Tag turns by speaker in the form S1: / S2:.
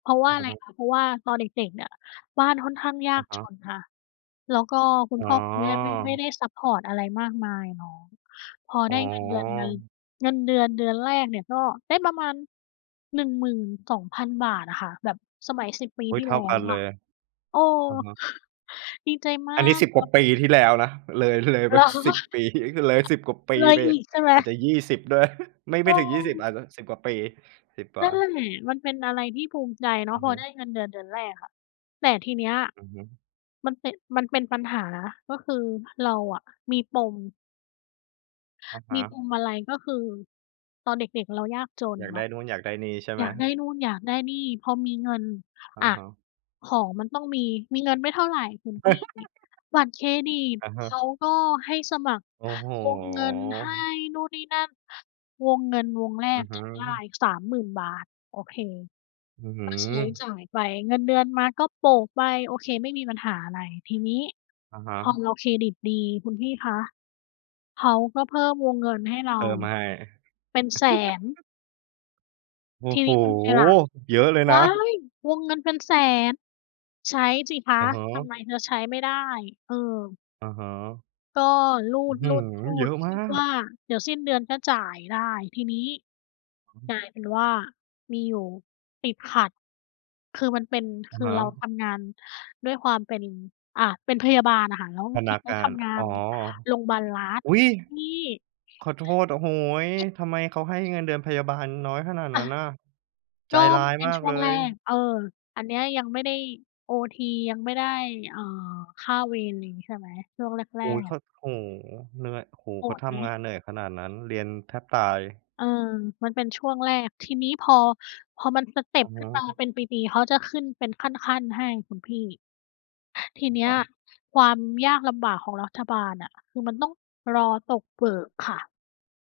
S1: เพราะว่
S2: อื
S1: า
S2: อ
S1: อะไร
S2: ฮึ
S1: คะ เพราะว่าตอนเด็ก ๆ เนี่ย บ้านค่อนข้างย
S2: อ
S1: า
S2: ะ
S1: ก
S2: ฮ
S1: จ
S2: ะ
S1: นค่ะ แล้วก็คุ
S2: อ
S1: ณ
S2: ๋อ
S1: พ่อคุณแม่ไม่ ไม่ได้ซัปพอร์ตอะไรมากมายเนาะ พอ
S2: อ๋
S1: ได
S2: อ
S1: ้เงินเดือน เดือน เงินเดือนเดือนแรกเนี่ย ก็ได้ประมาณ 12,000 บาทอะค่ะ แบบสมัย 10 ปี
S2: อุ๊
S1: ท
S2: ย
S1: ี่
S2: เท่
S1: แล
S2: า
S1: ้
S2: กั
S1: ว
S2: นเล
S1: อะ
S2: ย
S1: เออ
S2: อะฮะ
S1: ดีใจมา
S2: อันนี้
S1: ก
S2: 10
S1: เ
S2: ก
S1: ล
S2: ว่า
S1: ย
S2: ปีที่แล้วนะ เลย เลยไป
S1: เหรอ?
S2: 10 ปี ก เลย 10 กว่าปี
S1: เลย
S2: ไป
S1: อีกใช่ไหม?
S2: อาจจะ 20 ด้วย ฮ ไม่
S1: เ
S2: ไม่ถึง 20
S1: ออ
S2: อาจจะ 10 กว่าปี 10 ก
S1: น
S2: ว่
S1: ั่นแหละ
S2: า
S1: มันเป็นอะไรที่ภูมิใจเนา
S2: อ
S1: ะ
S2: ือ
S1: พ
S2: ฮ
S1: อไ
S2: ึ
S1: ด้เงินเดือนเดือนแรกอะ แต่ทีเนี้ย
S2: อือฮึ
S1: มันเป็น มันเป็นปัญหา ก็คือเราอะมีปม
S2: อะฮ
S1: มีป
S2: ะ
S1: มอะไร ก็คือตอนเด็ก ๆ เรายากจน
S2: อยาก
S1: เ
S2: ไ
S1: น
S2: ด้
S1: าะ
S2: นู่น อยากได้นี่ ใช่ไ
S1: อ
S2: ห
S1: ย
S2: ม?
S1: ากได้นู่นอยากได้นี่ พอมีเงิน
S2: อะ
S1: อา
S2: ฮะ
S1: ของมันต้องมี มีเงินไม่เท่าไรคุณพี่ บัตรเครดิต
S2: อะฮ
S1: เ
S2: ะ
S1: ขาก็ให้สมัคร
S2: โอ้โฮ
S1: วงเงิน ให้นู่น นี่ นั่น วงเงินวงแร
S2: อื
S1: ก
S2: อฮึ
S1: จะได้ 30,000 บาท โอเค
S2: อื้อฮื
S1: ก็ใช้จ
S2: อ
S1: ่ายไป เงินเดือนมาก็โปะไป โอเคไม่มีปัญหาอะไร ทีนี้
S2: อะฮ
S1: พอ
S2: ะ
S1: เราเครดิตดี คุณพี่คะ เขาก็เพิ่มวงเงินให้เร
S2: เพ
S1: า
S2: ิ่มให้
S1: เป็น 100,000
S2: โอ้
S1: ที
S2: โฮ!
S1: นี้ทำไงล่ะ
S2: เยอะเลยน
S1: ว้า
S2: ะ
S1: ย! วงเงินเป็น 100,000 ใช้สิค
S2: อ
S1: ะ
S2: ะฮ
S1: ท
S2: ะ
S1: ำไมเธอใช้ไม่ได้ เออ
S2: อะฮะ
S1: ก็รู
S2: อื้อฮือ! เยอ
S1: ด
S2: ะ
S1: ๆ ๆ ค
S2: มา
S1: ิดว
S2: ก
S1: ่าเดี๋ยวสิ้นเดือนก็จ่ายได้ ทีนี้
S2: อือฮ
S1: ก
S2: ึ
S1: ลายเป็นว่ามีอยู่ ติดขัด คือมันเป็น
S2: อ
S1: ค
S2: ะ
S1: ือ
S2: ฮ
S1: เรา
S2: ะ
S1: ทำงานด้วยความเป็น อา เป็นพยาบาลอะค่ะ แล้ว
S2: พ
S1: ท
S2: นั
S1: ี่
S2: ก
S1: เนี้
S2: ง
S1: ย
S2: า
S1: ท
S2: น
S1: ำงา
S2: อ๋อ
S1: นโรงพยาบาลรัฐ
S2: อุ๊ย!
S1: น
S2: ขอโทษ โอ้โฮ
S1: ที่
S2: ทำไมเขาให้เงินเดือนพยาบาลน้อยขนาด
S1: อ
S2: น
S1: า
S2: ั้นน่ะ ใจ
S1: ก็
S2: ร้าย
S1: เป็น
S2: มา
S1: ช
S2: ก
S1: ่
S2: เ
S1: ว
S2: ล
S1: งแรก
S2: ย
S1: เออ อันเนี้ยยังไม่ได้โอที ยังไม่ได้ อ่า ค่าเวร ไรอย่างงี้ใช่ไหม ช่วงแร
S2: โอ้โฮ เ
S1: ก
S2: ข
S1: ๆ
S2: า โอ้โฮ เหนื่อย โอ้โฮ
S1: โ
S2: เ
S1: ห
S2: ขา
S1: ด
S2: ท
S1: ไห
S2: ำง
S1: ม?
S2: านเหนื่อยขนาดนั้น เรียนแทบตาย
S1: เออ มันเป็นช่วงแรก ทีนี้พอ พอมันสเต็
S2: อ
S1: ป
S2: ะฮ
S1: ขึ้นมา
S2: ะ
S1: เป็นปี ๆ เขาจะขึ้นเป็นขั้น ๆ ให้คุณพี่ ที
S2: อะ
S1: เนี้
S2: ฮ
S1: ย
S2: ะ
S1: ความยากลำบากของรัฐบาลอะ คือมันต้องรอตกเบิกค่ะ